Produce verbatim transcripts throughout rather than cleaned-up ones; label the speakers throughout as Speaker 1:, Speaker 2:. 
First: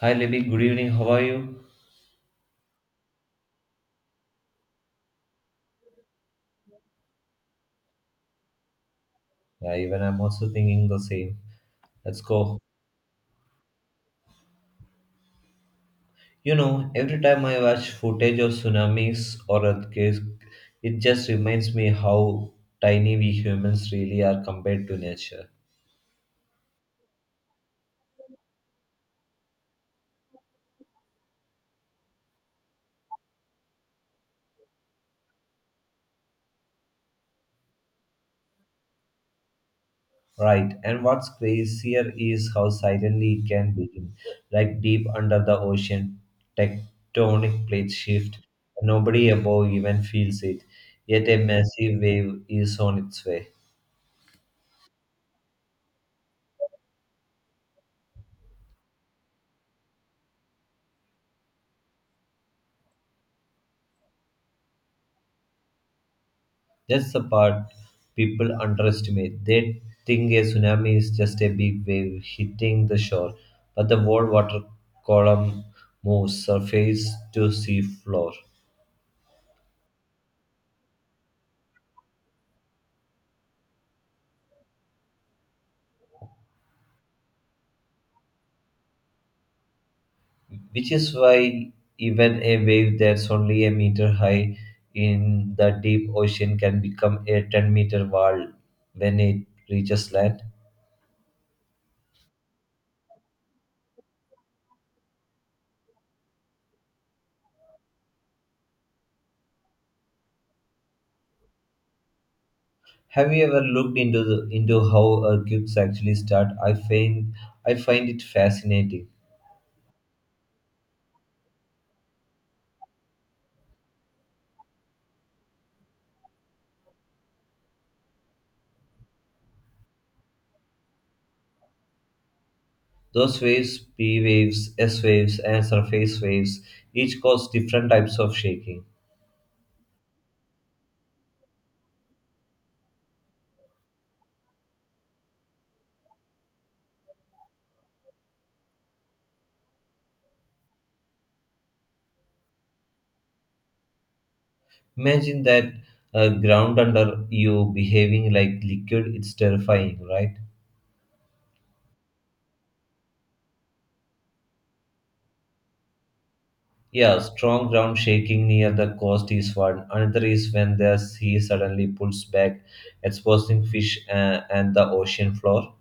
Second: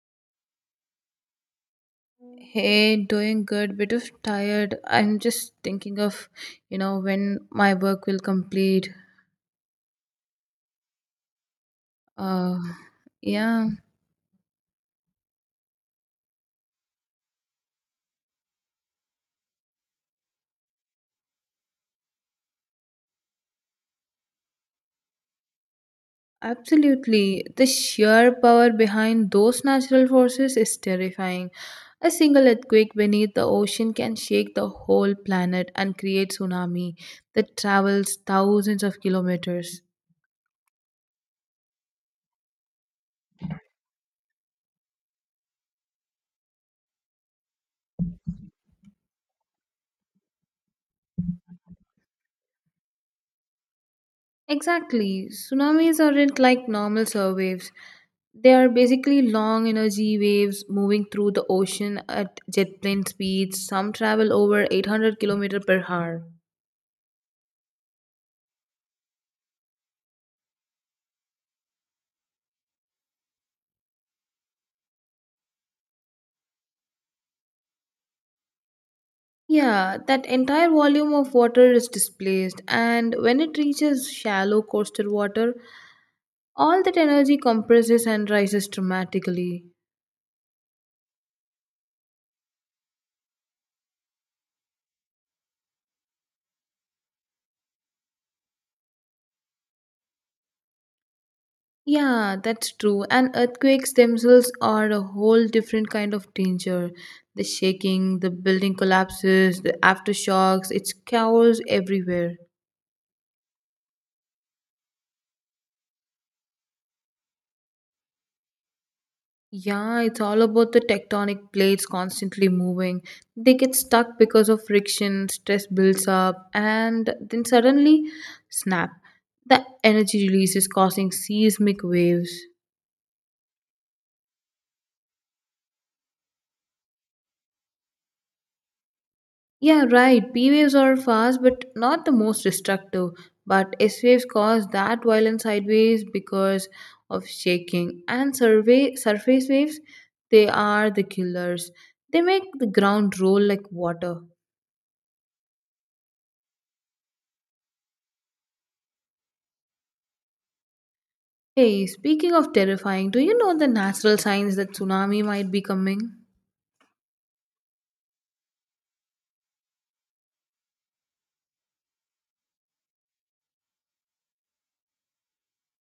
Speaker 1: Hi Libby, good evening. How are you?
Speaker 2: Hey, doing good, bit of tired. I'm just thinking of, you know, when my work will complete.
Speaker 1: Yeah, even I'm also thinking the same. Let's go.
Speaker 2: Uh, yeah,
Speaker 1: You know, every time I watch footage of tsunamis or earthquakes, it just reminds me how tiny we humans really are compared to nature.
Speaker 2: absolutely. The sheer power behind those natural forces is terrifying. A single earthquake beneath the ocean can shake the whole planet and create tsunami that travels thousands of kilometers.
Speaker 1: Right, and what's crazier is how silently it can begin, like deep under the ocean, tectonic plates shift, and nobody above even feels it. Yet a massive wave is on its way.
Speaker 2: Exactly. Tsunamis aren't like normal surfwaves. They are basically long energy waves moving through the ocean at jet plane speeds. Some travel over eight hundred kilometer per hour.
Speaker 1: That's the part people underestimate. They think a tsunami is just a big wave hitting the shore, but the world water column moves surface to sea floor,
Speaker 2: Yeah, that entire volume of water is displaced, and when it reaches shallow coastal water, all that energy compresses and rises dramatically.
Speaker 1: which is why even a wave that's only a meter high in the deep ocean can become a ten meter wall when it reaches land.
Speaker 2: Yeah, that's true. And earthquakes themselves are a whole different kind of danger. The shaking, the building collapses, the aftershocks, it's chaos everywhere.
Speaker 1: Have you ever looked into the, into how earthquakes actually start? I find I find it fascinating.
Speaker 2: Yeah, it's all about the tectonic plates constantly moving. They get stuck because of friction, stress builds up, and then suddenly, snap, the energy release is causing seismic waves.
Speaker 1: Those waves, P waves, S waves, and surface waves, each cause different types of shaking.
Speaker 2: Yeah, right. P waves are fast but not the most destructive. But S waves cause that violent sideways because of shaking. And survey, surface waves, they are the killers. They make the ground roll like water.
Speaker 1: Imagine that uh, ground under you behaving like liquid, it's terrifying, right?
Speaker 2: Hey, speaking of terrifying, do you know the natural signs that tsunami might be coming?
Speaker 1: Yeah, strong ground shaking near the coast is one. Another is when the sea suddenly pulls back, exposing fish uh, and the ocean floor.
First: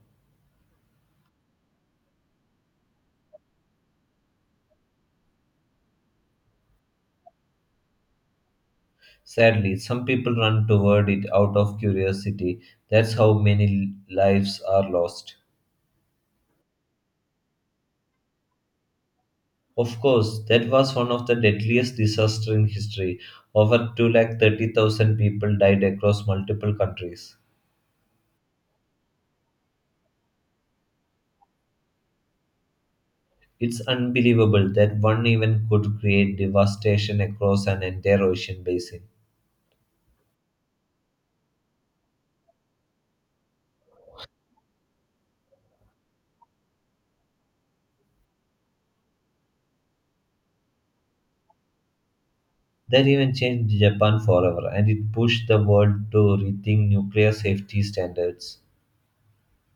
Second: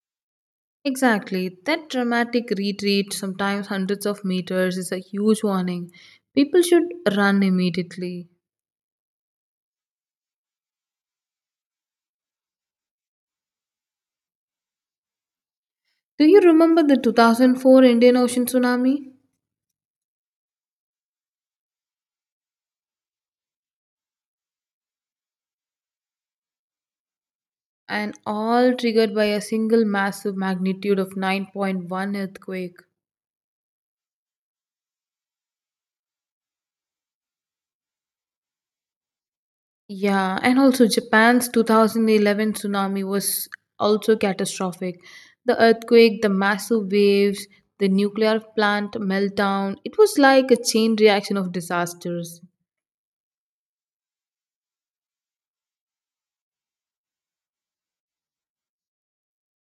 Speaker 2: Exactly. That dramatic retreat, sometimes hundreds of meters, is a huge warning. People should run immediately.
Speaker 1: Sadly, some people run toward it out of curiosity. That's how many lives are lost.
Speaker 2: Do you remember the two thousand four Indian Ocean tsunami?
Speaker 1: Of course, that was one of the deadliest disasters in history. Over two lakh thirty thousand people died across multiple countries.
Speaker 2: And all triggered by a single massive magnitude of nine point one earthquake.
Speaker 1: It's unbelievable that one event could create devastation across an entire ocean basin.
Speaker 2: Yeah, and also Japan's two thousand eleven tsunami was also catastrophic. The earthquake, the massive waves, the nuclear plant meltdown, it was like a chain reaction of disasters.
Speaker 1: That event changed Japan forever and it pushed the world to rethink nuclear safety standards.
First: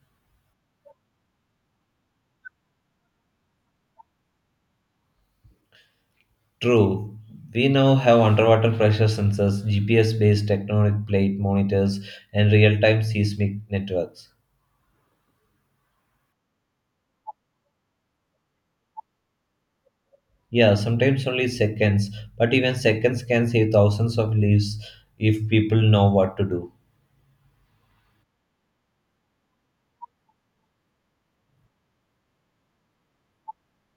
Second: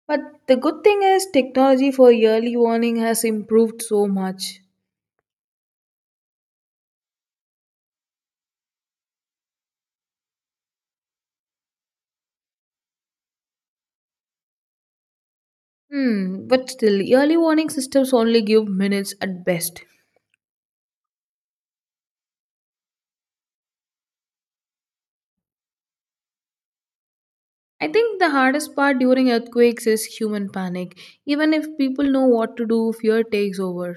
Speaker 2: But the good thing is, technology for early warning has improved so much.
Speaker 1: True, we now have underwater pressure sensors, G P S based tectonic plate monitors, and real time seismic networks.
Speaker 2: Hmm, but still, early warning systems only give minutes at best.
Speaker 1: Yeah, sometimes only seconds, but even seconds can save thousands of lives if people know what to do.
Speaker 2: I think the hardest part during earthquakes is human panic. Even if people know what to do, fear takes over.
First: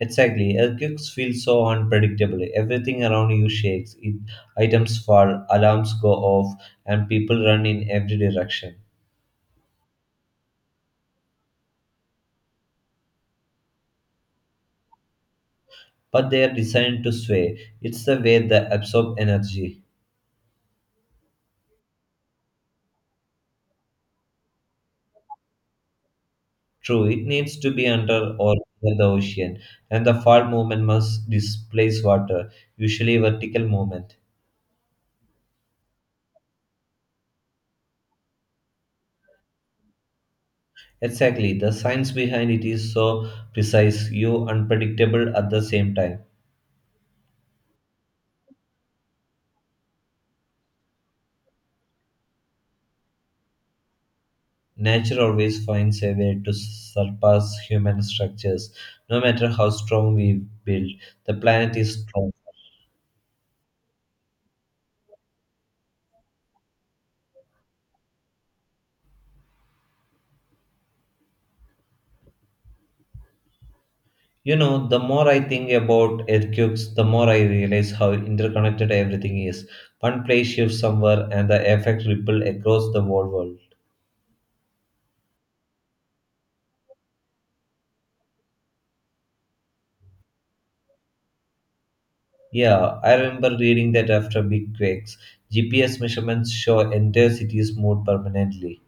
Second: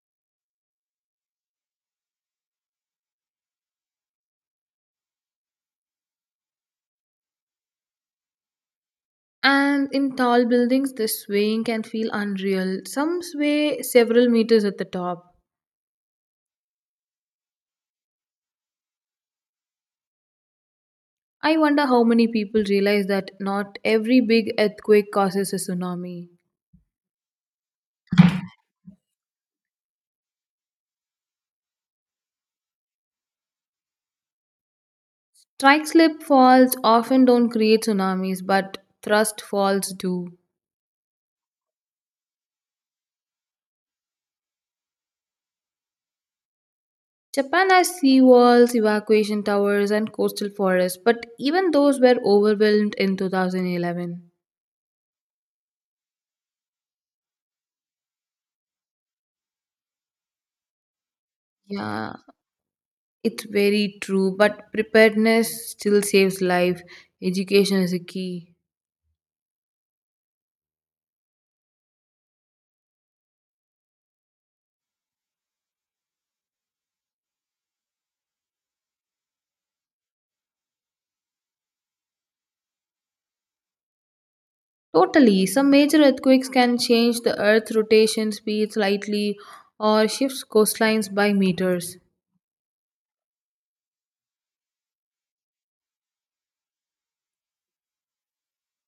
Speaker 1: Exactly, earthquakes feel so unpredictable. Everything around you shakes, it, items fall, alarms go off, and people run in every direction.
Speaker 2: And in tall buildings, the swaying can feel unreal. Some sway several meters at the top.
Speaker 1: But they are designed to sway. It's the way they absorb energy.
Speaker 2: I wonder how many people realize that not every big earthquake causes a tsunami.
Speaker 1: True, it needs to be under or near the ocean, and the fall movement must displace water, usually vertical movement.
Speaker 2: Strike slip falls often don't create tsunamis, but thrust falls do.
Speaker 1: Exactly, the science behind it is so precise, you unpredictable at the same time.
Speaker 2: Japan has seawalls, evacuation towers, and coastal forests, but even those were overwhelmed in two thousand eleven.
Speaker 1: Nature always finds a way to surpass human structures, no matter how strong we build. The planet is
Speaker 2: Yeah,
Speaker 1: strong.
Speaker 2: it's very true, but preparedness still saves life. Education is a key.
Speaker 1: You know, the more I think about earthquakes, the more I realize how interconnected everything is. One place shifts somewhere, and the effect ripple across the whole world.
Speaker 2: Totally. Some major earthquakes can change the Earth's rotation speed slightly or shifts coastlines by meters.
Speaker 1: Yeah, I remember reading that after big quakes, G P S measurements show entire cities moved permanently.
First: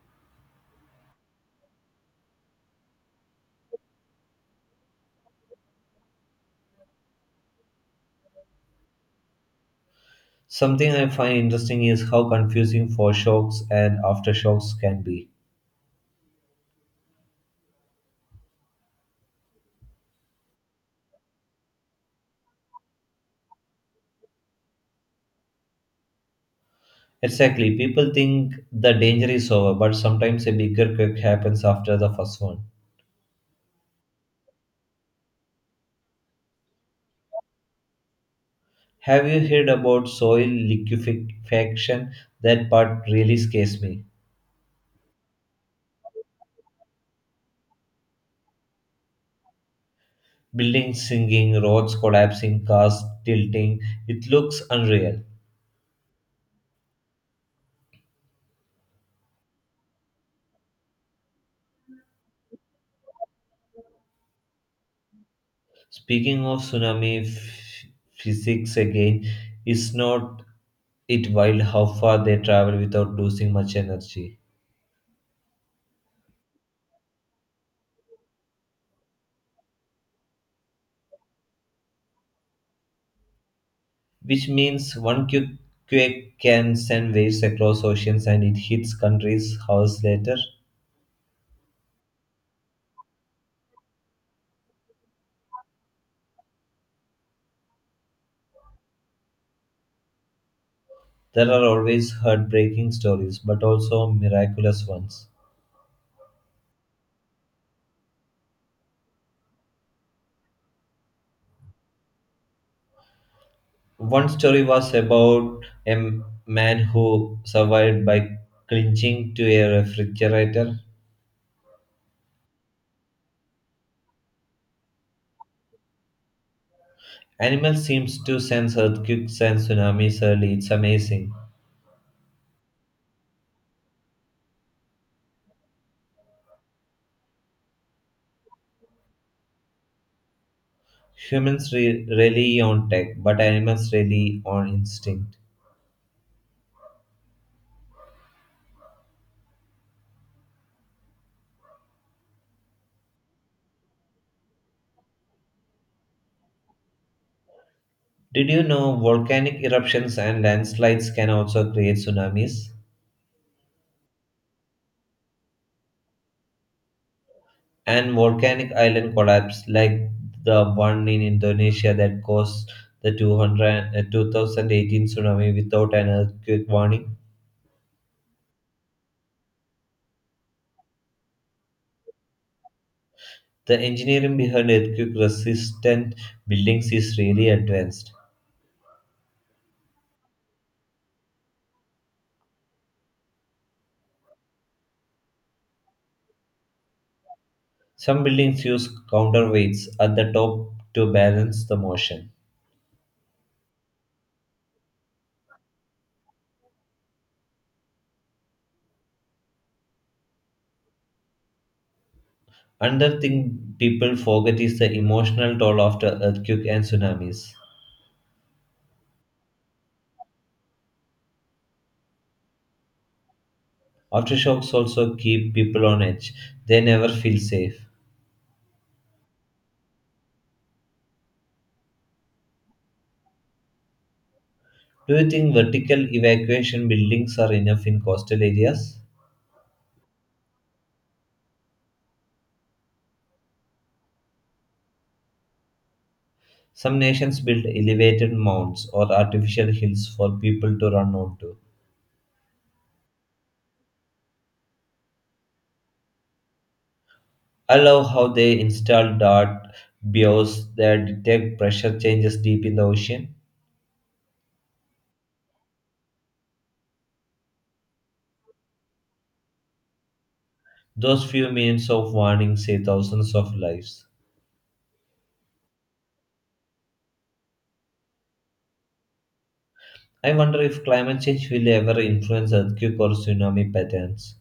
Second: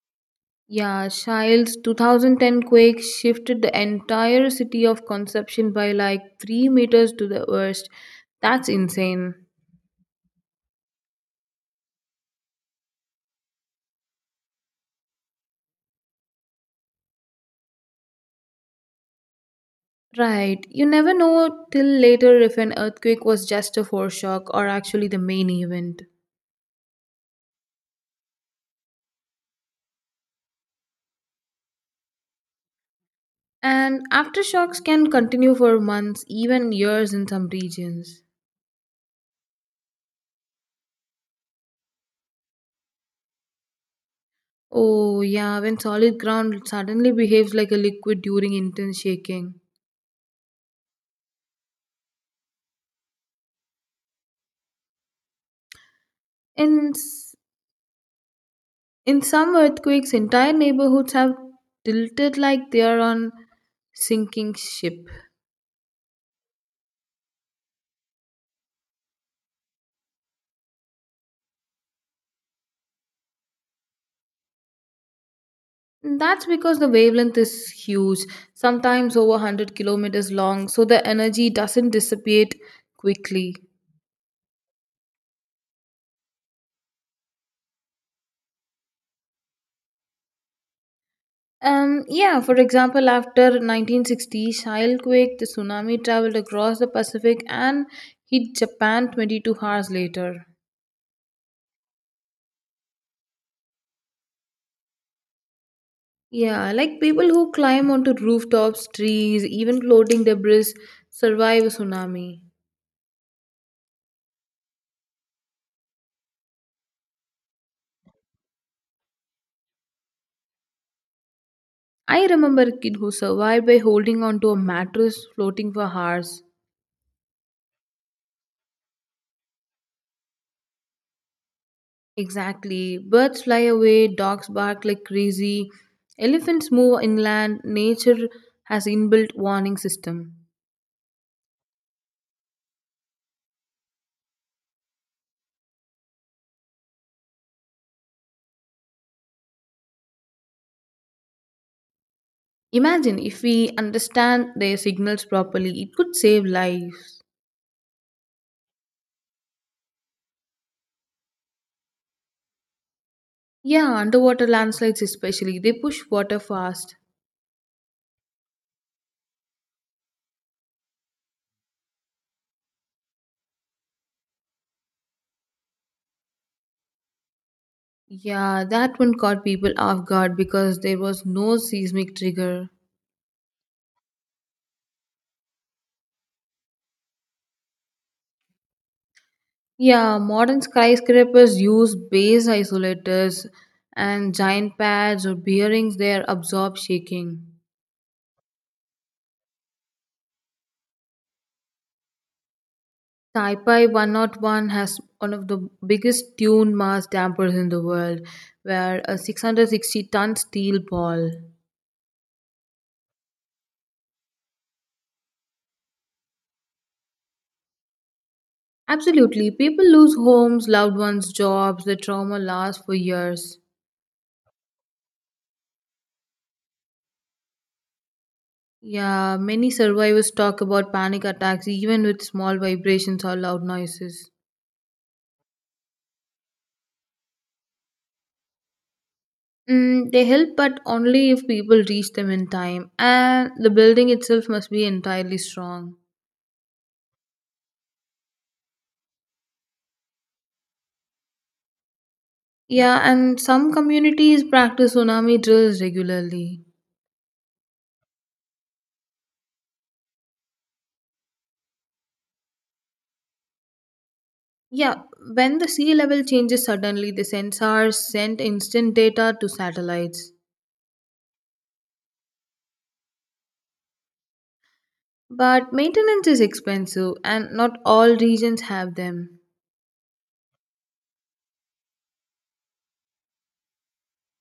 Speaker 2: Yeah, Shild's two thousand ten quake shifted the entire city of Conception by like three meters to the west. That's insane.
Speaker 1: Something I find interesting is how confusing foreshocks and aftershocks can be.
Speaker 2: Right. You never know till later if an earthquake was just a foreshock or actually the main event.
Speaker 1: Exactly, people think the danger is over, but sometimes a bigger quake happens after the first one.
Speaker 2: And aftershocks can continue for months, even years in some regions.
Speaker 1: Have you heard about soil liquefaction? That part really scares me.
Speaker 2: Oh, yeah, when solid ground suddenly behaves like a liquid during intense shaking.
Speaker 1: Buildings sinking, roads collapsing, cars tilting, it looks unreal.
Speaker 2: In, s- in some earthquakes, entire neighborhoods have tilted like they are on sinking ship.
Speaker 1: Speaking of tsunami f- physics again, is not it wild how far they travel without losing much energy.
Speaker 2: That's because the wavelength is huge, sometimes over one hundred kilometers long, so the energy doesn't dissipate quickly.
Speaker 1: Which means one quick quake can send waves across oceans and it hits countries hours later.
Speaker 2: Um, yeah, for example, after nineteen sixty Shilquake, the tsunami traveled across the Pacific and hit Japan twenty-two hours later.
Speaker 1: There are always heartbreaking stories, but also miraculous ones.
Speaker 2: Yeah, like people who climb onto rooftops, trees, even floating debris survive a tsunami.
Speaker 1: One story was about a m- man who survived by clinching to a refrigerator.
Speaker 2: I remember a kid who survived by holding onto a mattress floating for hours.
Speaker 1: Animals seem to sense earthquakes and tsunamis early. It's amazing.
Speaker 2: Exactly. Birds fly away, dogs bark like crazy, elephants move inland. Nature has inbuilt warning system.
Speaker 1: Humans re- rely on tech, but animals rely on instinct.
Speaker 2: Imagine if we understand their signals properly, it could save lives.
Speaker 1: Did you know volcanic eruptions and landslides can also create tsunamis?
Speaker 2: Yeah, underwater landslides especially, they push water fast.
Speaker 1: And volcanic island collapse, like the one in Indonesia that caused the 200, uh, two thousand eighteen tsunami without an earthquake warning?
Speaker 2: Yeah, that one caught people off guard because there was no seismic trigger.
Speaker 1: The engineering behind earthquake resistant buildings is really advanced.
Speaker 2: Yeah, modern skyscrapers use base isolators and giant pads or bearings there absorb shaking.
Speaker 1: Some buildings use counterweights at the top to balance the motion.
Speaker 2: Taipei one oh one has one of the biggest dune mass dampers in the world, where a six hundred sixty ton steel ball.
Speaker 1: Another thing people forget is the emotional toll after earthquake and tsunamis.
Speaker 2: Absolutely, people lose homes, loved ones, jobs, the trauma lasts for years.
Speaker 1: Aftershocks also keep people on edge. They never feel safe.
Speaker 2: Yeah, many survivors talk about panic attacks even with small vibrations or loud noises.
Speaker 1: Do you think vertical evacuation buildings are enough in coastal areas?
Speaker 2: Mm, they help, but only if people reach them in time, and the building itself must be entirely strong.
Speaker 1: Some nations build elevated mounds or artificial hills for people to run onto.
Speaker 2: Yeah, and some communities practice tsunami drills regularly.
Speaker 1: I love how they install dart bows that detect pressure changes deep in the ocean.
Speaker 2: Yeah, when the sea level changes suddenly, the sensors send instant data to satellites.
Speaker 1: Those few minutes of warning save thousands of lives.
Speaker 2: But maintenance is expensive and not all regions have them.
Speaker 1: I wonder if climate change will ever influence earthquake or tsunami patterns.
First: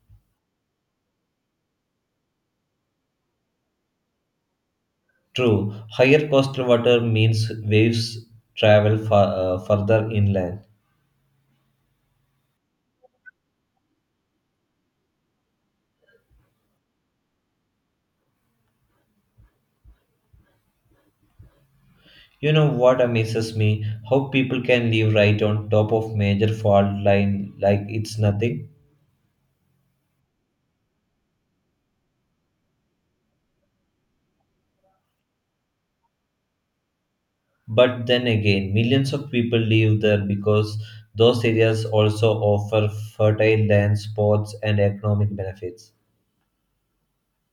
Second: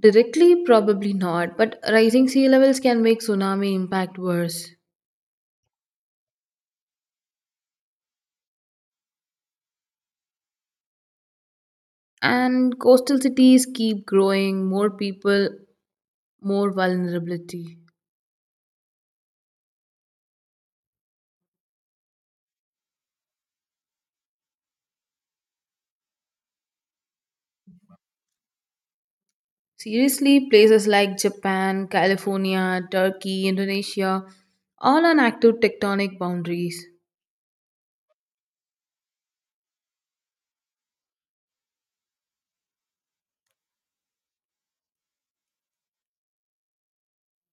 Speaker 2: Directly, probably not, but rising sea levels can make tsunami impact worse.
Speaker 1: True, higher coastal water means waves travel far, uh, further inland.
Speaker 2: And coastal cities keep growing, more people, more vulnerability.
Speaker 1: You know what amazes me? How people can live right on top of major fault line like it's nothing.
Speaker 2: Seriously, places like Japan, California, Turkey, Indonesia, all on active tectonic boundaries.
Speaker 1: But then again, millions of people live there because those areas also offer fertile land, sports, and economic benefits.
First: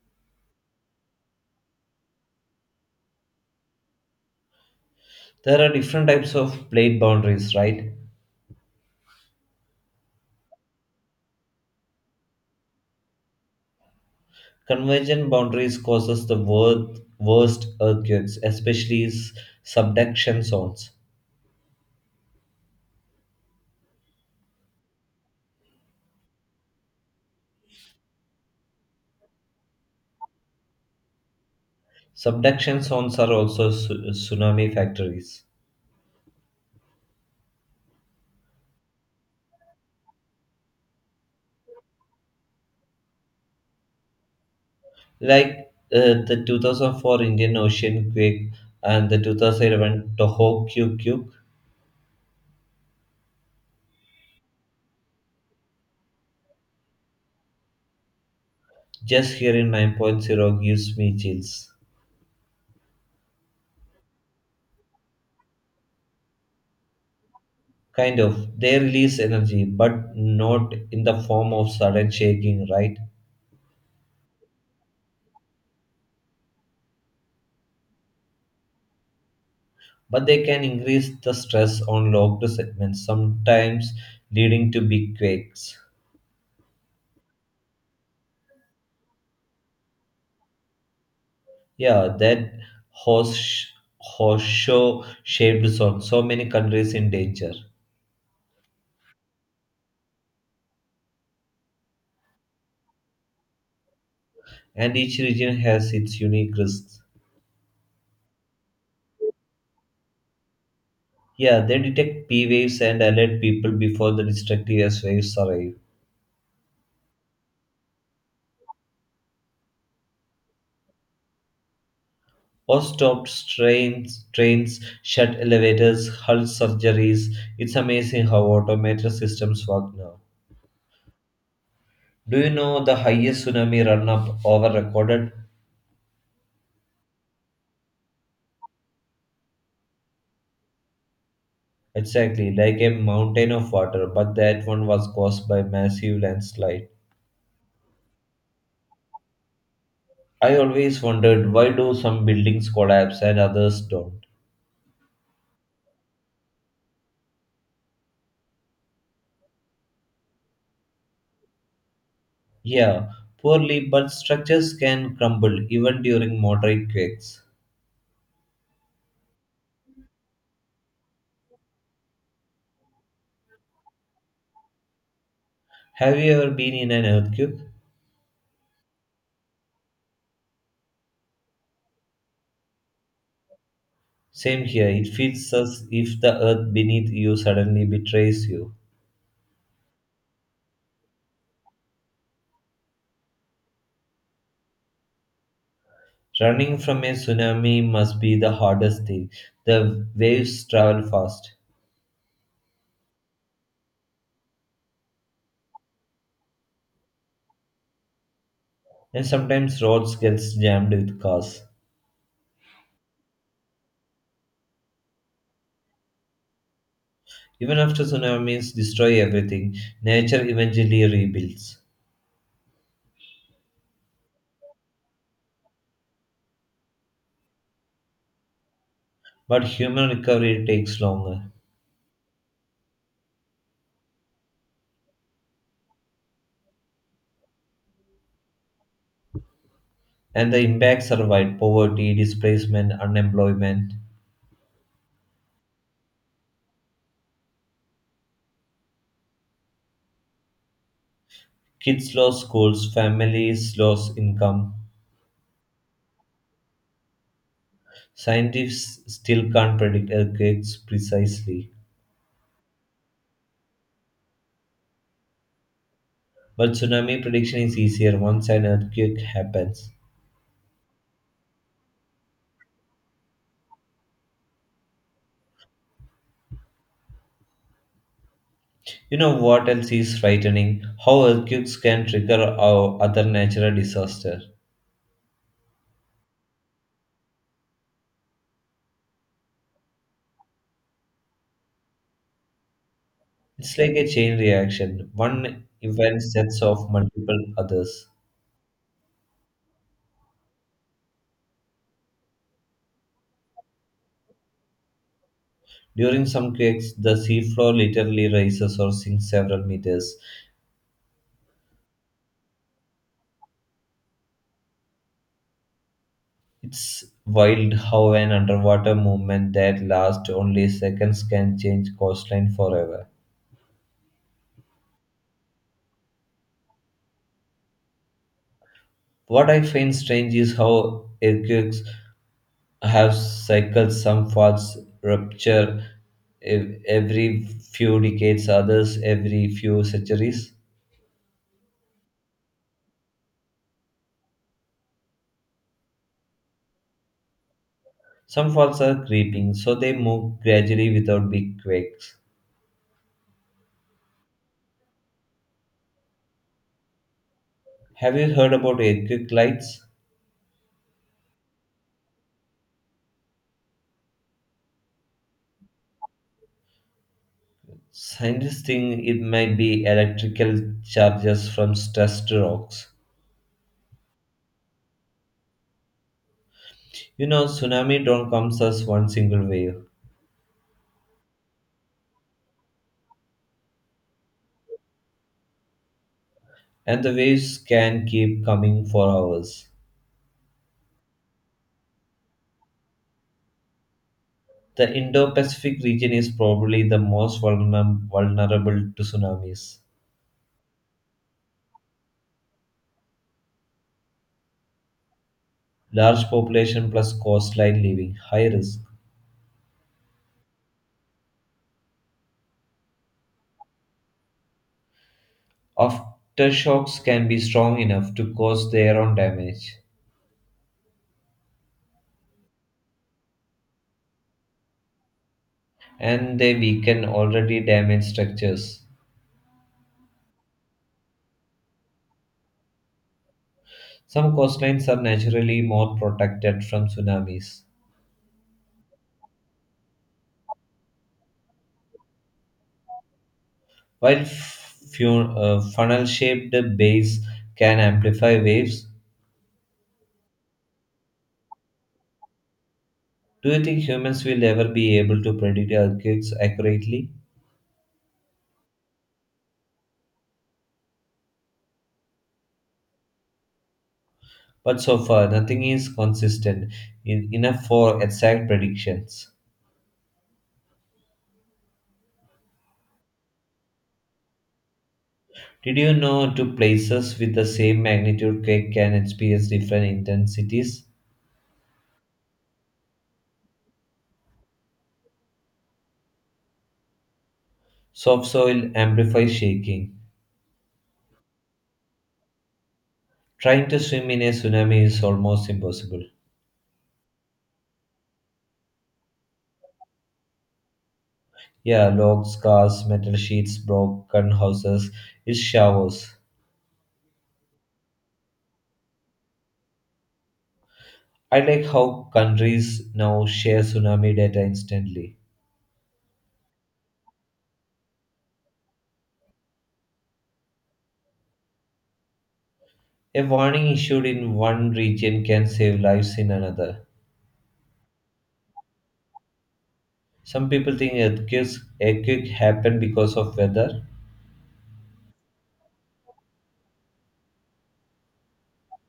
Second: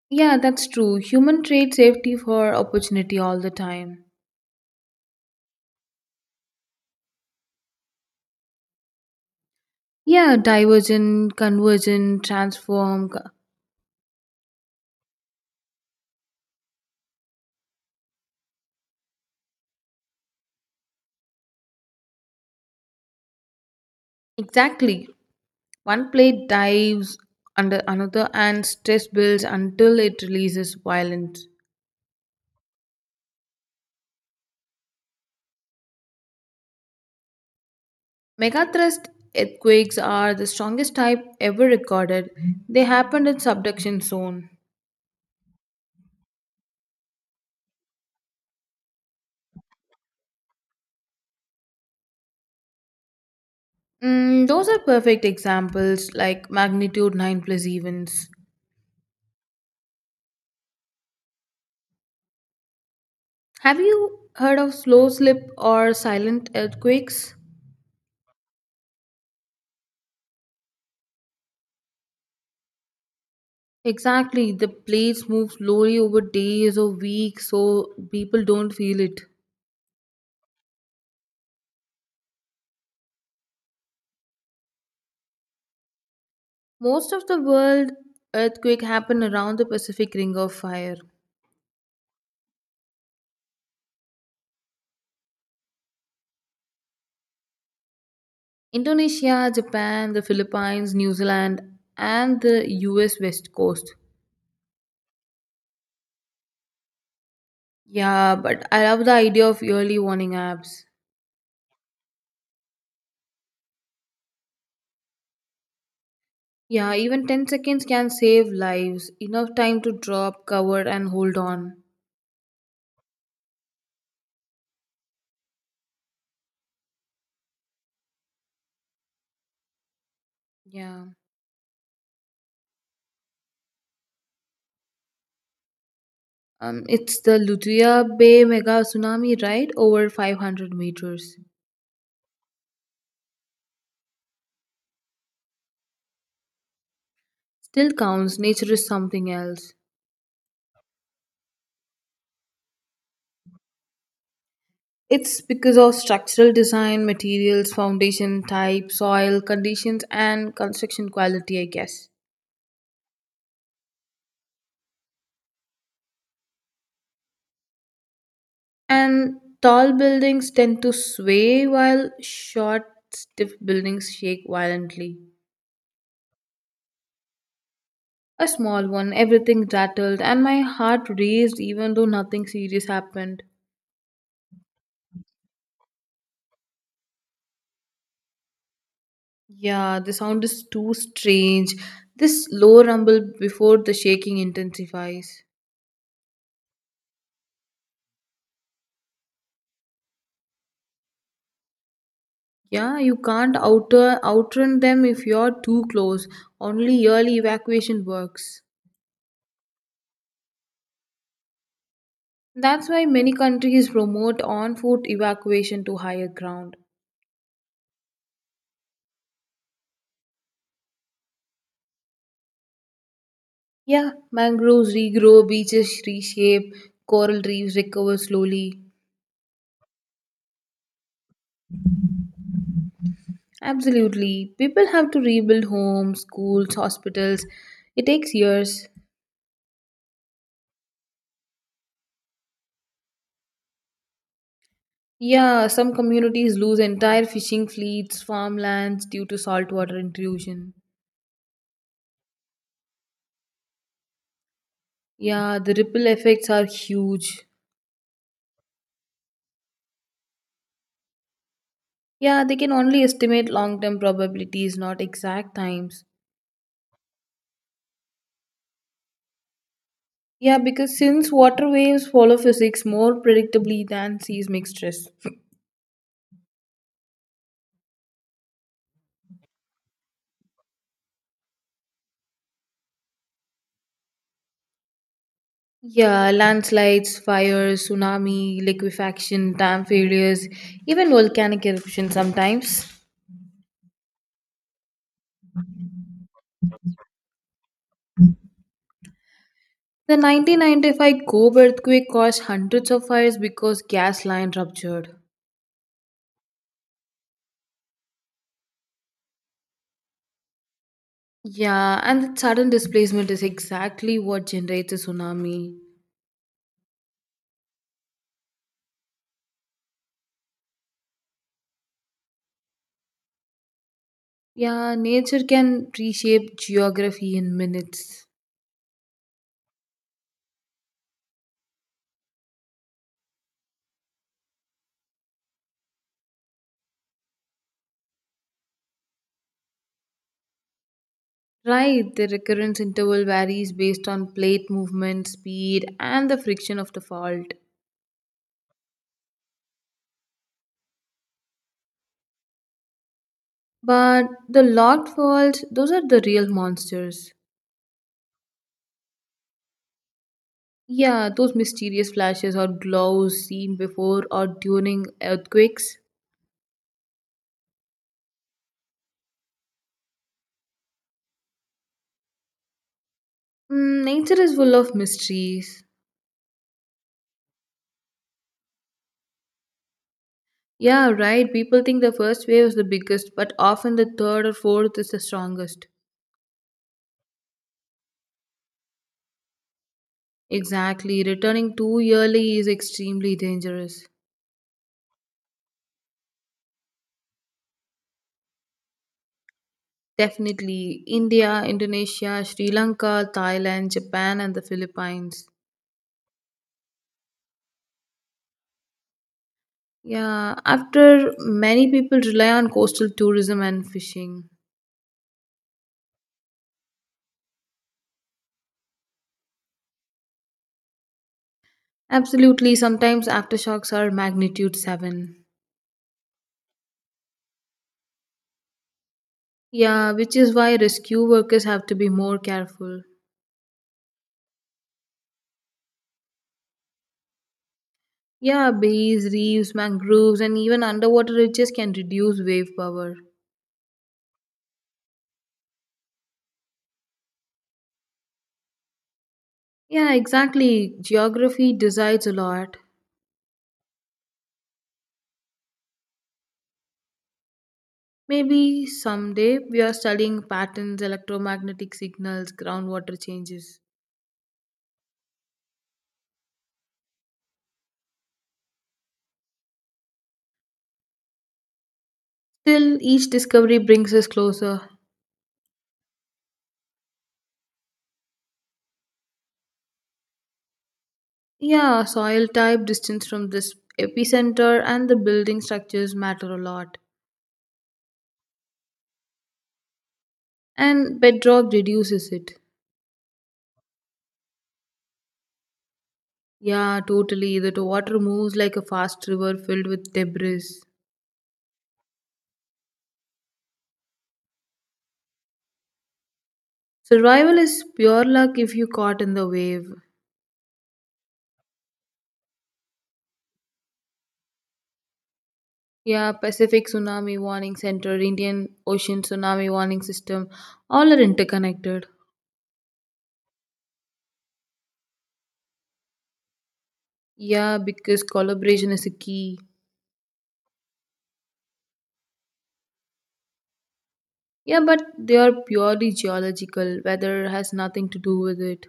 Speaker 2: Yeah, that's true. Human trade safety for opportunity all the time.
Speaker 1: There are different types of plate boundaries, right?
Speaker 2: Yeah, divergent, convergent, transform. co-
Speaker 1: Convergent boundaries causes the wor- worst earthquakes, especially s- subduction zones.
Speaker 2: Exactly. One plate dives under another and stress builds until it releases violence.
Speaker 1: Subduction zones are also su- tsunami factories.
Speaker 2: Megathrust earthquakes are the strongest type ever recorded. They happened in subduction zone.
Speaker 1: Like uh, the two thousand four Indian Ocean quake and the twenty eleven Tohoku.
Speaker 2: Mm, those are perfect examples like magnitude nine plus events.
Speaker 1: Just hearing 9.0 gives me chills.
Speaker 2: Have you heard of slow slip or silent earthquakes?
Speaker 1: Kind of. They release energy, but not in the form of sudden shaking, right?
Speaker 2: Exactly, the plates move slowly over days or weeks, so people don't feel it.
Speaker 1: But they can increase the stress on locked segments, sometimes leading to big quakes.
Speaker 2: Most of the world earthquake happen around the Pacific Ring of Fire.
Speaker 1: Yeah, that horse horseshoe shaped zone. So many countries in danger,
Speaker 2: Indonesia, Japan, the Philippines, New Zealand, and the U S West Coast.
Speaker 1: and each region has its unique risks.
Speaker 2: Yeah, but I love the idea of early warning apps.
Speaker 1: Yeah, they detect P waves and alert people before the destructive S waves arrive.
Speaker 2: Yeah, even ten seconds can save lives. Enough time to drop, cover, and hold on.
Speaker 1: Or stopped trains, trains, shut elevators, halt surgeries. It's amazing how automated systems work now.
Speaker 2: Yeah.
Speaker 1: Do you know the highest tsunami run up over recorded?
Speaker 2: Um, it's the Lutuya Bay mega tsunami, right? Over five hundred meters.
Speaker 1: Exactly, like a mountain of water, but that one was caused by massive landslide.
Speaker 2: Still counts. Nature is something else.
Speaker 1: I always wondered why do some buildings collapse and others don't?
Speaker 2: It's because of structural design, materials, foundation type, soil conditions, and construction quality, I guess.
Speaker 1: Yeah, poorly, but structures can crumble even during moderate quakes.
Speaker 2: And tall buildings tend to sway while short, stiff buildings shake violently.
Speaker 1: Have you ever been in an earthquake?
Speaker 2: A small one, everything rattled, and my heart raced even though nothing serious happened.
Speaker 1: Same here, it feels as if the earth beneath you suddenly betrays you.
Speaker 2: Yeah, the sound is too strange. This low rumble before the shaking intensifies.
Speaker 1: Running from a tsunami must be the hardest thing. The waves travel fast,
Speaker 2: Yeah, you can't outer outrun them if you're too close. Only early evacuation works.
Speaker 1: and sometimes roads get jammed with cars.
Speaker 2: That's why many countries promote on foot evacuation to higher ground.
Speaker 1: Even after tsunamis destroy everything, nature eventually rebuilds.
Speaker 2: Yeah, mangroves regrow, beaches reshape, coral reefs recover slowly.
Speaker 1: But human recovery takes longer,
Speaker 2: Absolutely. People have to rebuild homes, schools, hospitals. It takes years.
Speaker 1: and the impacts are wide poverty, displacement, unemployment.
Speaker 2: Yeah, some communities lose entire fishing fleets, farmlands due to saltwater intrusion.
Speaker 1: Kids lose schools, families lose income.
Speaker 2: Yeah, the ripple effects are huge.
Speaker 1: Scientists still can't predict earthquakes precisely.
Speaker 2: Yeah, they can only estimate long term probabilities, not exact times.
Speaker 1: But tsunami prediction is easier once an earthquake happens.
Speaker 2: Yeah, because since water waves follow physics more predictably than seismic stress.
Speaker 1: You know what else is frightening? How earthquakes can trigger our other natural disaster.
Speaker 2: Yeah, landslides, fires, tsunami, liquefaction, dam failures, even volcanic eruption sometimes.
Speaker 1: It's like a chain reaction. One event sets off multiple others.
Speaker 2: The nineteen ninety-five Gob earthquake caused hundreds of fires because gas line ruptured.
Speaker 1: During some quakes, the seafloor literally rises or sinks several meters.
Speaker 2: Yeah, and that sudden displacement is exactly what generates a tsunami.
Speaker 1: It's wild how an underwater movement that lasts only seconds can change coastline forever.
Speaker 2: Yeah, nature can reshape geography in minutes.
Speaker 1: What I find strange is how earthquakes have cycles, some faults rupture ev- every few decades, others every few centuries.
Speaker 2: Right, the recurrence interval varies based on plate movement, speed, and the friction of the fault.
Speaker 1: Some faults are creeping, so they move gradually without big quakes.
Speaker 2: But the locked faults, those are the real monsters.
Speaker 1: Have you heard about earthquake lights?
Speaker 2: Yeah, those mysterious flashes or glows seen before or during earthquakes.
Speaker 1: Scientists think it might be electrical charges from stressed rocks.
Speaker 2: Mm, nature is full of mysteries.
Speaker 1: You know, tsunami don't come as one single wave,
Speaker 2: Yeah, right. People think the first wave is the biggest, but often the third or fourth is the strongest.
Speaker 1: and the waves can keep coming for hours.
Speaker 2: Exactly. Returning too early is extremely dangerous.
Speaker 1: The Indo-Pacific region is probably the most vulner- vulnerable to tsunamis.
Speaker 2: Definitely. India, Indonesia, Sri Lanka, Thailand, Japan, and the Philippines.
Speaker 1: Large population plus coastline living, high risk.
Speaker 2: Yeah, after many people rely on coastal tourism and fishing.
Speaker 1: Aftershocks can be strong enough to cause their own damage,
Speaker 2: Absolutely, sometimes aftershocks are magnitude seven.
Speaker 1: and they weaken already damaged structures.
Speaker 2: Yeah, which is why rescue workers have to be more careful.
Speaker 1: Some coastlines are naturally more protected from tsunamis,
Speaker 2: Yeah, bays, reefs, mangroves, and even underwater ridges can reduce wave power.
Speaker 1: while f- fu- uh, funnel shaped bays can amplify waves.
Speaker 2: Yeah, exactly. Geography decides a lot.
Speaker 1: Do you think humans will ever be able to predict earthquakes accurately?
Speaker 2: Maybe someday we are studying patterns, electromagnetic signals, groundwater changes.
Speaker 1: But so far, nothing is consistent in, enough for exact predictions.
Speaker 2: Still, each discovery brings us closer.
Speaker 1: Did you know two places with the same magnitude quake can experience different intensities?
Speaker 2: Yeah, soil type, distance from this epicenter, and the building structures matter a lot.
Speaker 1: Soft soil amplifies shaking.
Speaker 2: And bedrock reduces it.
Speaker 1: Trying to swim in a tsunami is almost impossible.
Speaker 2: Yeah, totally. The water moves like a fast river filled with debris.
Speaker 1: Yeah, logs, cars, metal sheets, broken houses. It showers.
Speaker 2: Survival is pure luck if you caught in the wave.
Speaker 1: I like how countries now share tsunami data instantly.
Speaker 2: Yeah, Pacific Tsunami Warning Center, Indian Ocean Tsunami Warning System, all are interconnected.
Speaker 1: A warning issued in one region can save lives in another.
Speaker 2: Yeah, because collaboration is a key.
Speaker 1: Some people think earthquakes, earthquake happen because of weather,
Speaker 2: Yeah, but they are purely geological. Weather has nothing to do with it.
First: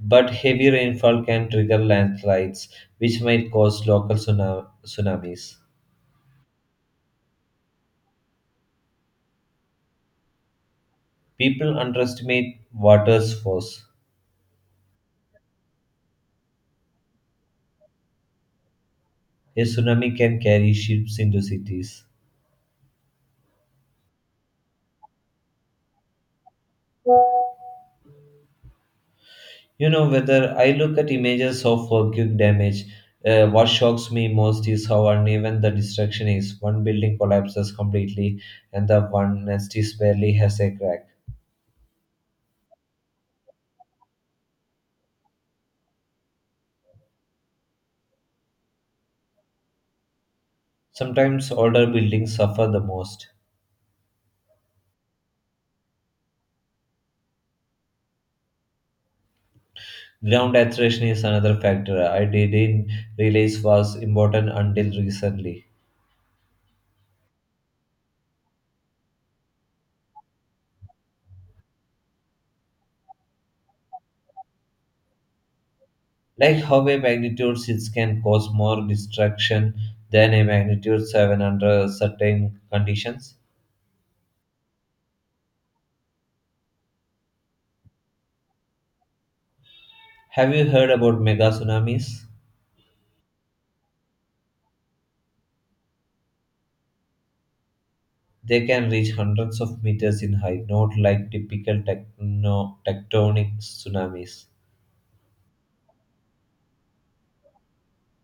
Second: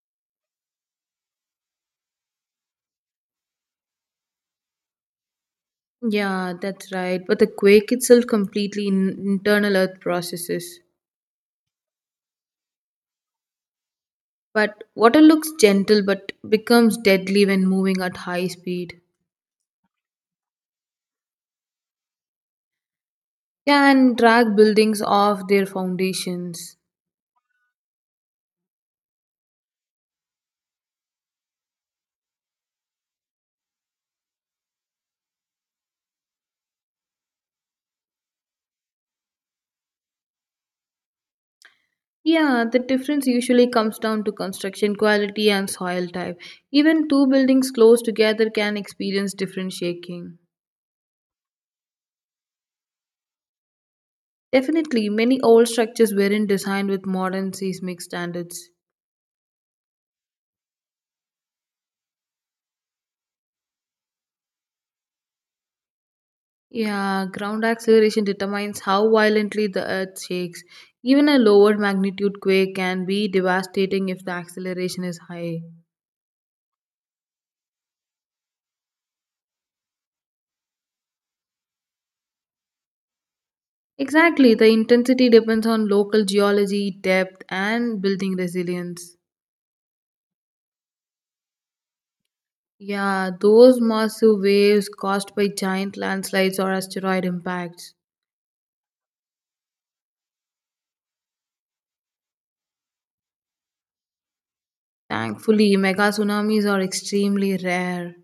Speaker 1: but heavy rainfall can trigger landslides, which might cause local tsuna- tsunamis.
Speaker 2: Yeah, that's right. But the quake itself completely in- internal earth processes.
Speaker 1: People underestimate water's force.
Speaker 2: But water looks gentle but becomes deadly when moving at high speed.
Speaker 1: A tsunami can carry ships into cities.
Speaker 2: Yeah, and drag buildings off their foundations.
Speaker 1: You know, whether I look at images of volcanic damage, uh, what shocks me most is how uneven the destruction is. One building collapses completely, and the one nest is barely has a crack.
Speaker 2: Yeah, the difference usually comes down to construction quality and soil type. Even two buildings close together can experience different shaking.
Speaker 1: Sometimes older buildings suffer the most.
Speaker 2: Definitely, many old structures weren't designed with modern seismic standards.
Speaker 1: Ground alteration is another factor I didn't realize was important until recently.
Speaker 2: Yeah, ground acceleration determines how violently the earth shakes. Even a lower magnitude quake can be devastating if the acceleration is high.
Speaker 1: Like how a magnitude six can cause more destruction than a magnitude seven under certain conditions.
Speaker 2: Exactly, the intensity depends on local geology, depth, and building resilience.
Speaker 1: Have you heard about mega tsunamis?
Speaker 2: Yeah, those massive waves caused by giant landslides or asteroid impacts.
Speaker 1: They can reach hundreds of meters in height, not like typical techno- tectonic tsunamis.
Speaker 2: Thankfully, mega tsunamis are extremely rare.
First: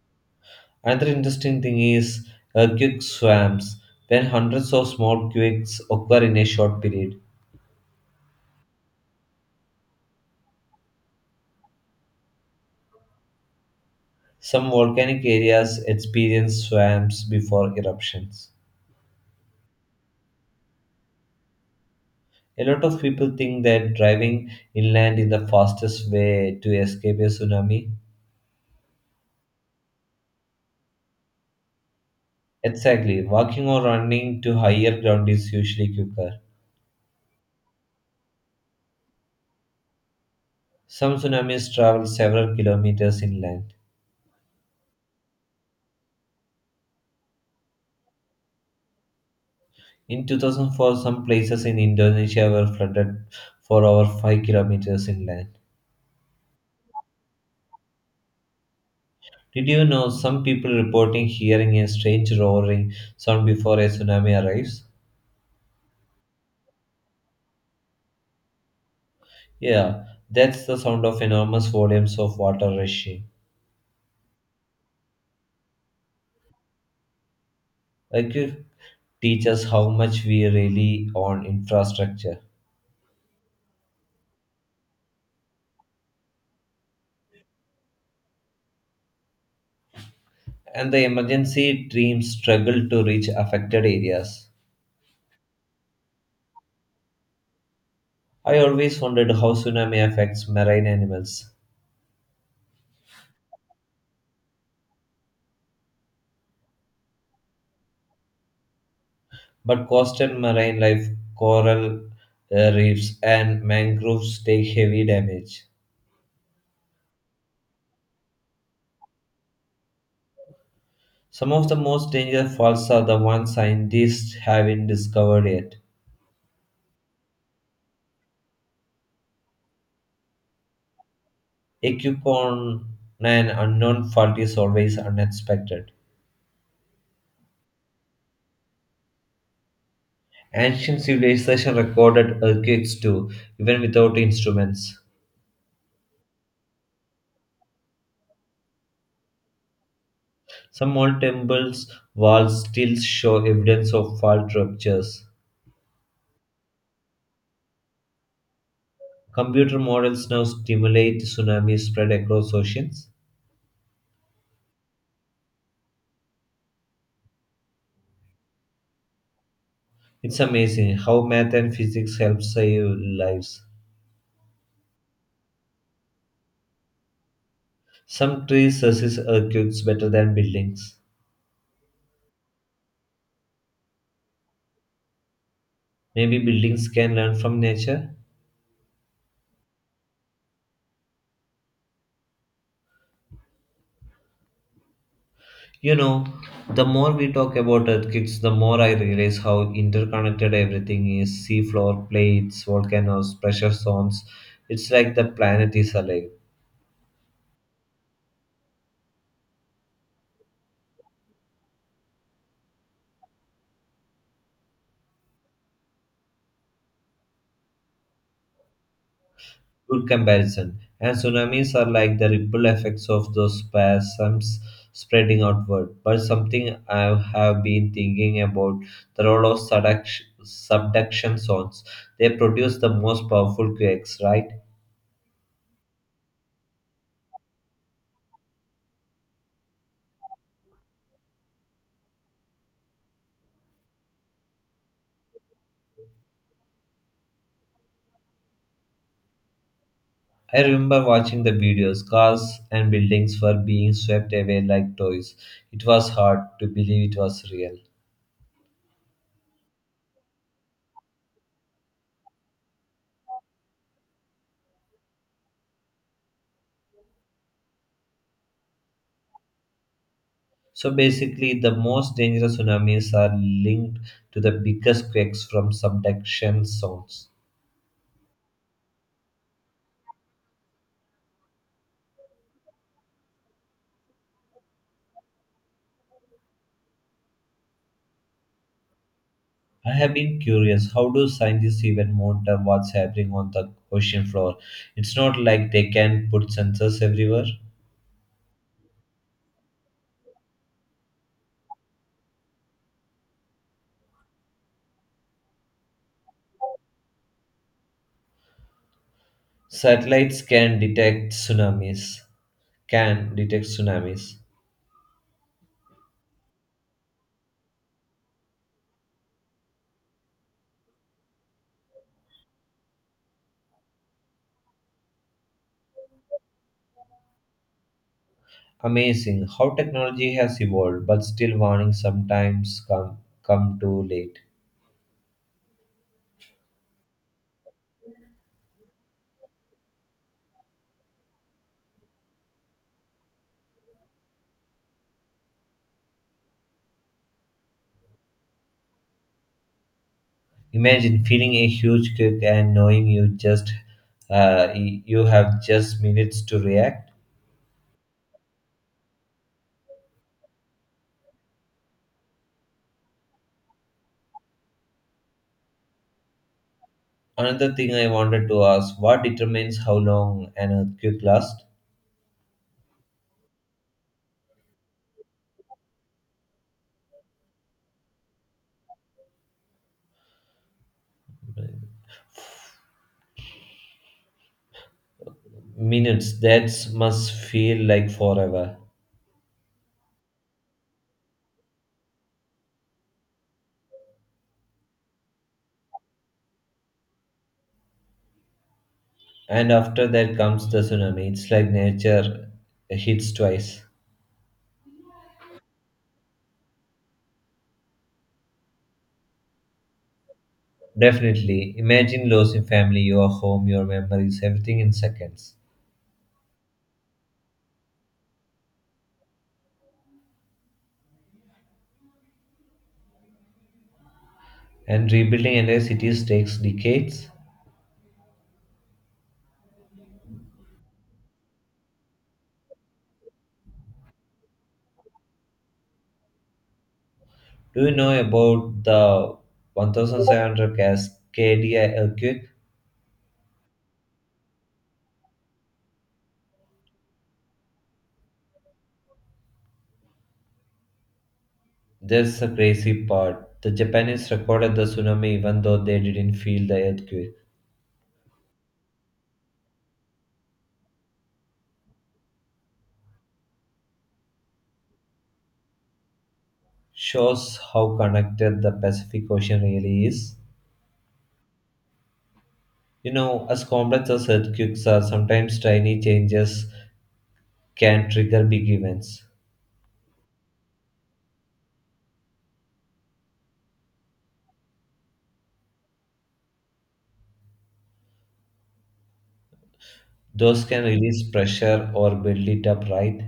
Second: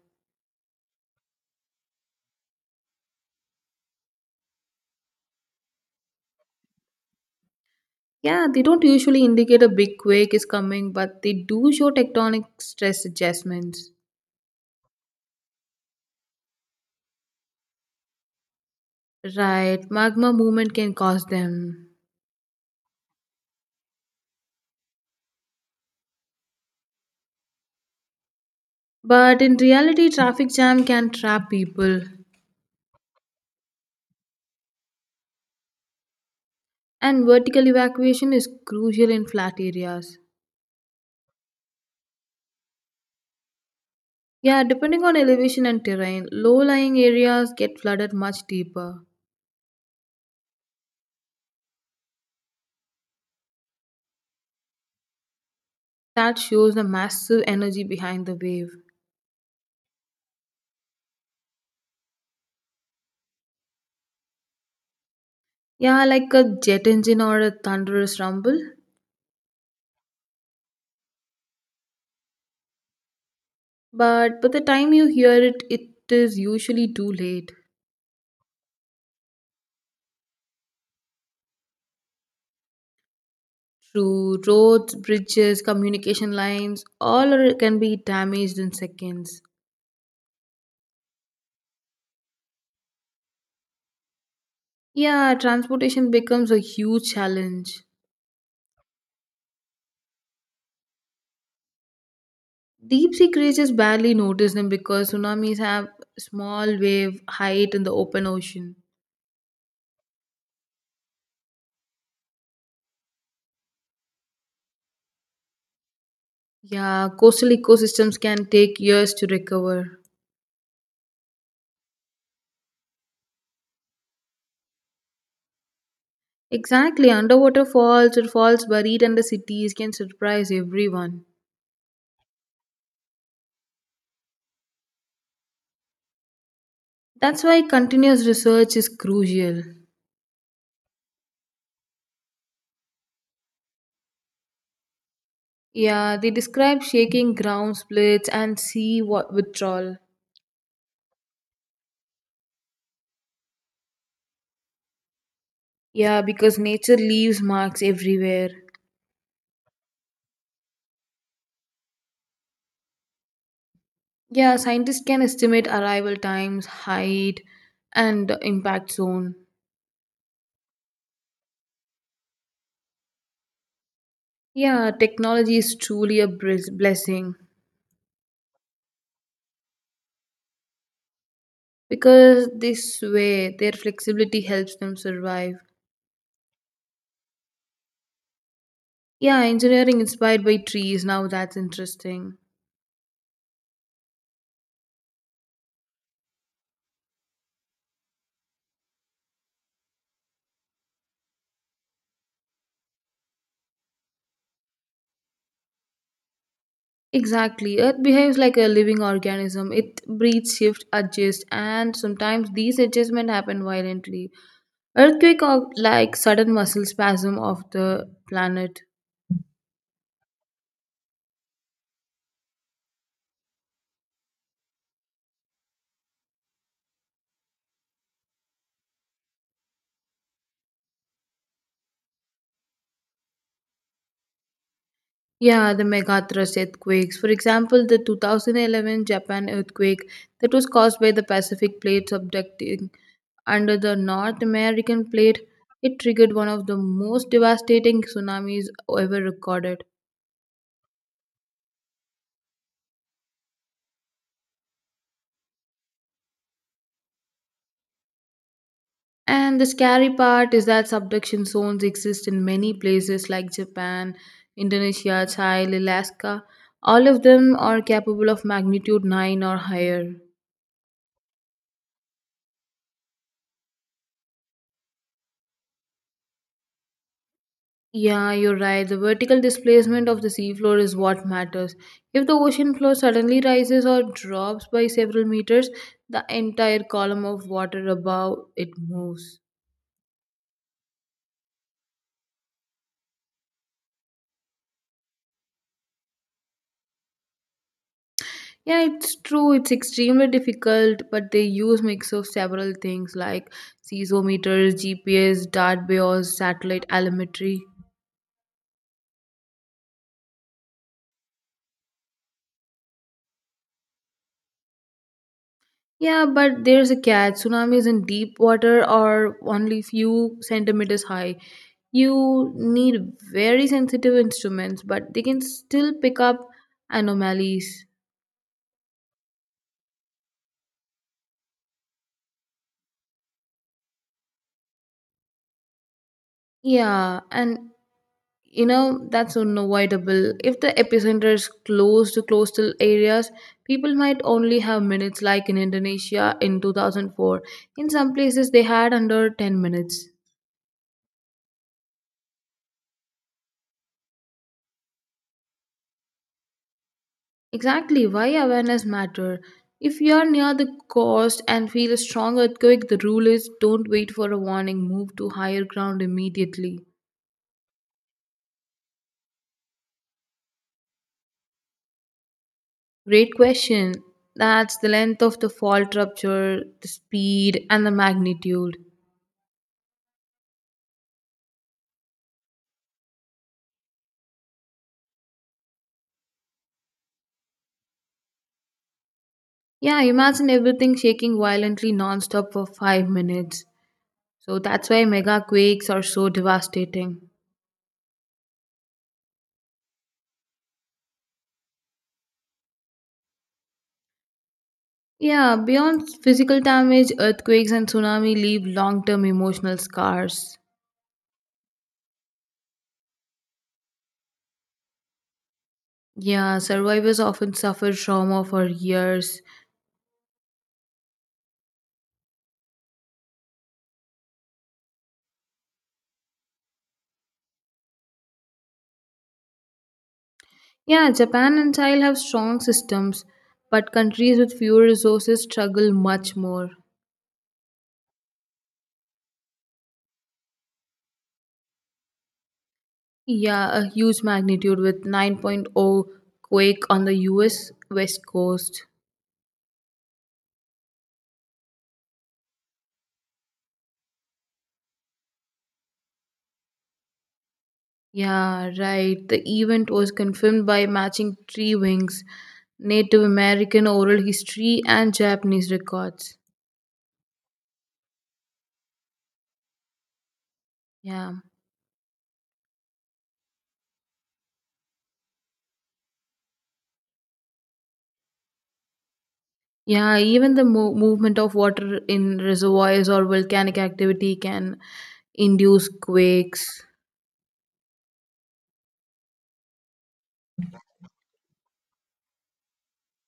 Speaker 1: Another interesting thing is earthquake swamps. When hundreds of small quakes occur in a short period,
Speaker 2: Yeah, they don't usually indicate a big quake is coming, but they do show tectonic stress adjustments.
Speaker 1: some volcanic areas experience swamps before eruptions.
Speaker 2: Right, magma movement can cause them.
Speaker 1: A lot of people think that driving inland is the fastest way to escape a tsunami.
Speaker 2: But in reality, traffic jam can trap people,
Speaker 1: Exactly, walking or running to higher ground is usually quicker.
Speaker 2: and vertical evacuation is crucial in flat areas.
Speaker 1: Some tsunamis travel several kilometers inland.
Speaker 2: Yeah, depending on elevation and terrain, low lying areas get flooded much deeper.
Speaker 1: In two thousand four, some places in Indonesia were flooded for over five kilometers inland.
Speaker 2: That shows the massive energy behind the wave.
Speaker 1: Did you know some people reporting hearing a strange roaring sound before a tsunami arrives?
Speaker 2: Yeah, like a jet engine or a thunderous rumble.
Speaker 1: Yeah, that's the sound of enormous volumes of water rushing.
Speaker 2: But by the time you hear it, it is usually too late.
Speaker 1: Earthquake teaches how much we rely on infrastructure,
Speaker 2: True, roads, bridges, communication lines, all are, can be damaged in seconds.
Speaker 1: and the emergency teams struggle to reach affected areas.
Speaker 2: Yeah, transportation becomes a huge challenge.
Speaker 1: I always wondered how tsunami affects marine animals.
Speaker 2: Deep sea creatures barely notice them because tsunamis have small wave height in the open ocean.
Speaker 1: But coastal marine life, coral uh, reefs, and mangroves take heavy damage.
Speaker 2: Yeah, coastal ecosystems can take years to recover.
Speaker 1: Some of the most dangerous faults are the ones scientists haven't discovered yet.
Speaker 2: Exactly, underwater falls or falls buried under cities can surprise everyone.
Speaker 1: A coupon, an unknown fault is always unexpected.
Speaker 2: That's why continuous research is crucial.
Speaker 1: Ancient civilization recorded earthquakes too, even without instruments.
Speaker 2: Yeah, they describe shaking ground splits and sea wa- withdrawal.
Speaker 1: Some old temples' walls still show evidence of fault ruptures.
Speaker 2: Yeah, because nature leaves marks everywhere.
Speaker 1: Computer models now stimulate tsunamis spread across oceans.
Speaker 2: Yeah, scientists can estimate arrival times, height, and impact zone.
Speaker 1: It's amazing how math and physics help save lives.
Speaker 2: Yeah, technology is truly a bris- blessing
Speaker 1: Some trees resist earthquakes better than buildings.
Speaker 2: because they swear their flexibility helps them survive.
Speaker 1: Maybe buildings can learn from nature.
Speaker 2: Yeah, engineering inspired by trees. Now that's interesting.
Speaker 1: You know, the more we talk about earthquakes, the more I realize how interconnected everything is seafloor, plates, volcanoes, pressure zones. It's like the planet is alive.
Speaker 2: Exactly. Earth behaves like a living organism. It breathes, shifts, adjusts, and sometimes these adjustments happen violently. Earthquake are like sudden muscle spasm of the planet.
Speaker 1: Good comparison. And tsunamis are like the ripple effects of those spasms spreading outward. But something I have been thinking about the role of subduction, subduction zones. They produce the most powerful quakes, right?
Speaker 2: Yeah, the megathrust earthquakes. For example, the two thousand eleven Japan earthquake that was caused by the Pacific plate subducting under the North American plate. It triggered one of the most devastating tsunamis ever recorded.
Speaker 1: I remember watching the videos. Cars and buildings were being swept away like toys. It was hard to believe it was real.
Speaker 2: And the scary part is that subduction zones exist in many places like Japan, Indonesia, Chile, Alaska. All of them are capable of magnitude nine or higher.
Speaker 1: So basically, the most dangerous tsunamis are linked to the biggest quakes from subduction zones.
Speaker 2: Yeah, you're right. The vertical displacement of the seafloor is what matters. If the ocean floor suddenly rises or drops by several meters, the entire column of water above it moves.
Speaker 1: I have been curious how do scientists even monitor what's happening on the ocean floor? It's not like they can put sensors everywhere.
Speaker 2: Yeah, it's true. It's extremely difficult, but they use mix of several things like seismometers, G P S, dart bios, satellite telemetry.
Speaker 1: Satellites can detect tsunamis. Can detect tsunamis.
Speaker 2: Yeah, but there's a catch. Tsunamis in deep water are only few centimeters high. You need very sensitive instruments, but they can still pick up anomalies.
Speaker 1: Amazing how technology has evolved, but still warnings sometimes come come too late.
Speaker 2: Yeah, and you know that's unavoidable if the epicenter is close to coastal areas. People might only have minutes. Like in indonesia in two thousand four, in some places they had under ten minutes.
Speaker 1: Imagine feeling a huge kick and knowing you just uh, y- you have just minutes to react.
Speaker 2: Exactly why awareness matter. If you are near the coast and feel a strong earthquake, the rule is don't wait for a warning. Move to higher ground immediately.
Speaker 1: Another thing I wanted to ask: what determines how long an earthquake lasts?
Speaker 2: Great question. That's the length of the fault rupture, the speed, and the magnitude.
Speaker 1: Minutes, that must feel like forever.
Speaker 2: Yeah, imagine everything shaking violently nonstop for five minutes. So that's why mega quakes are so devastating.
Speaker 1: And after that comes the tsunami. It's like nature hits twice.
Speaker 2: Yeah, beyond physical damage, earthquakes and tsunami leave long term emotional scars.
Speaker 1: Definitely. Imagine losing family, your home, your memories, everything in seconds.
Speaker 2: Yeah, survivors often suffer trauma for years.
Speaker 1: And rebuilding entire cities takes decades.
Speaker 2: Yeah, Japan and Thailand have strong systems, but countries with fewer resources struggle much more.
Speaker 1: Do you know about the seventeen hundred Cascadia earthquake?
Speaker 2: Yeah, a huge magnitude with 9.0 quake on the U S West Coast.
Speaker 1: That's the crazy part. The Japanese recorded the tsunami even though they didn't feel the earthquake.
Speaker 2: Yeah, right. The event was confirmed by matching tree wings, Native American oral history, and Japanese records.
Speaker 1: Shows how connected the Pacific Ocean really is.
Speaker 2: Yeah.
Speaker 1: You know, as complex as earthquakes are, sometimes tiny changes can trigger big events.
Speaker 2: Yeah, even the mo- movement of water in reservoirs or volcanic activity can induce quakes.
Speaker 1: Those can release pressure or build it up, right?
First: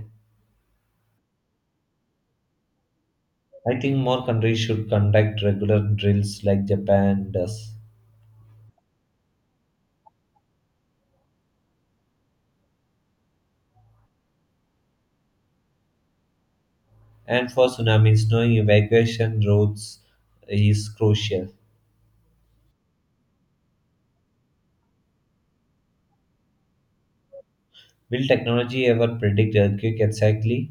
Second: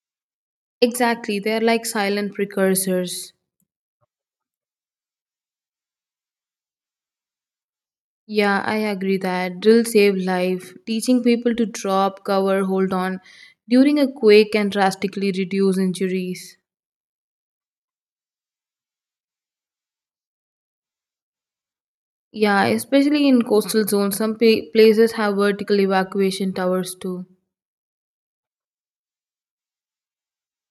Speaker 2: Exactly, they're like silent precursors.
Speaker 1: I think more countries should conduct regular drills like Japan does.
Speaker 2: Yeah, I agree that. Drill save life. Teaching people to drop, cover, hold on during a quake can drastically reduce injuries.
Speaker 1: And for tsunamis, knowing evacuation routes is crucial.
Speaker 2: Yeah, especially in coastal zones, some pa- places have vertical evacuation towers too.
Speaker 1: Will technology ever predict earthquake exactly?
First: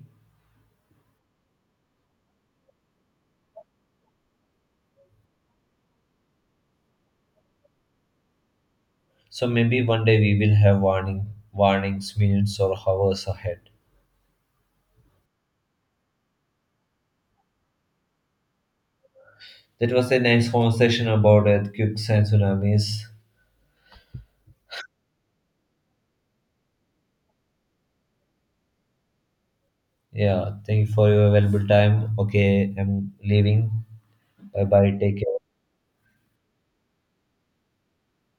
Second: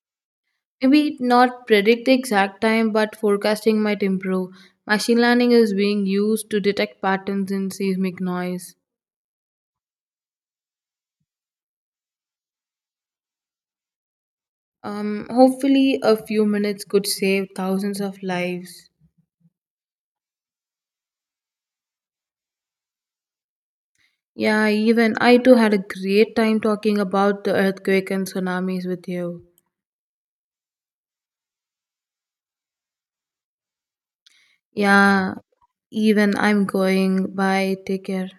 Speaker 2: Maybe not predict the exact time, but forecasting might improve. Machine learning is being used to detect patterns in seismic noise.
Speaker 1: So maybe one day we will have warning warnings minutes or hours ahead.
Speaker 2: Um, hopefully, a few minutes could save thousands of lives.
Speaker 1: That was a nice conversation about earthquakes and tsunamis.
Speaker 2: Yeah, even I too had a great time talking about the earthquake and tsunamis with you.
Speaker 1: Yeah, thank you for your valuable time. Okay, I'm leaving. Bye bye. Take
Speaker 2: Yeah,
Speaker 1: care.
Speaker 2: even I'm going. Bye. Take care.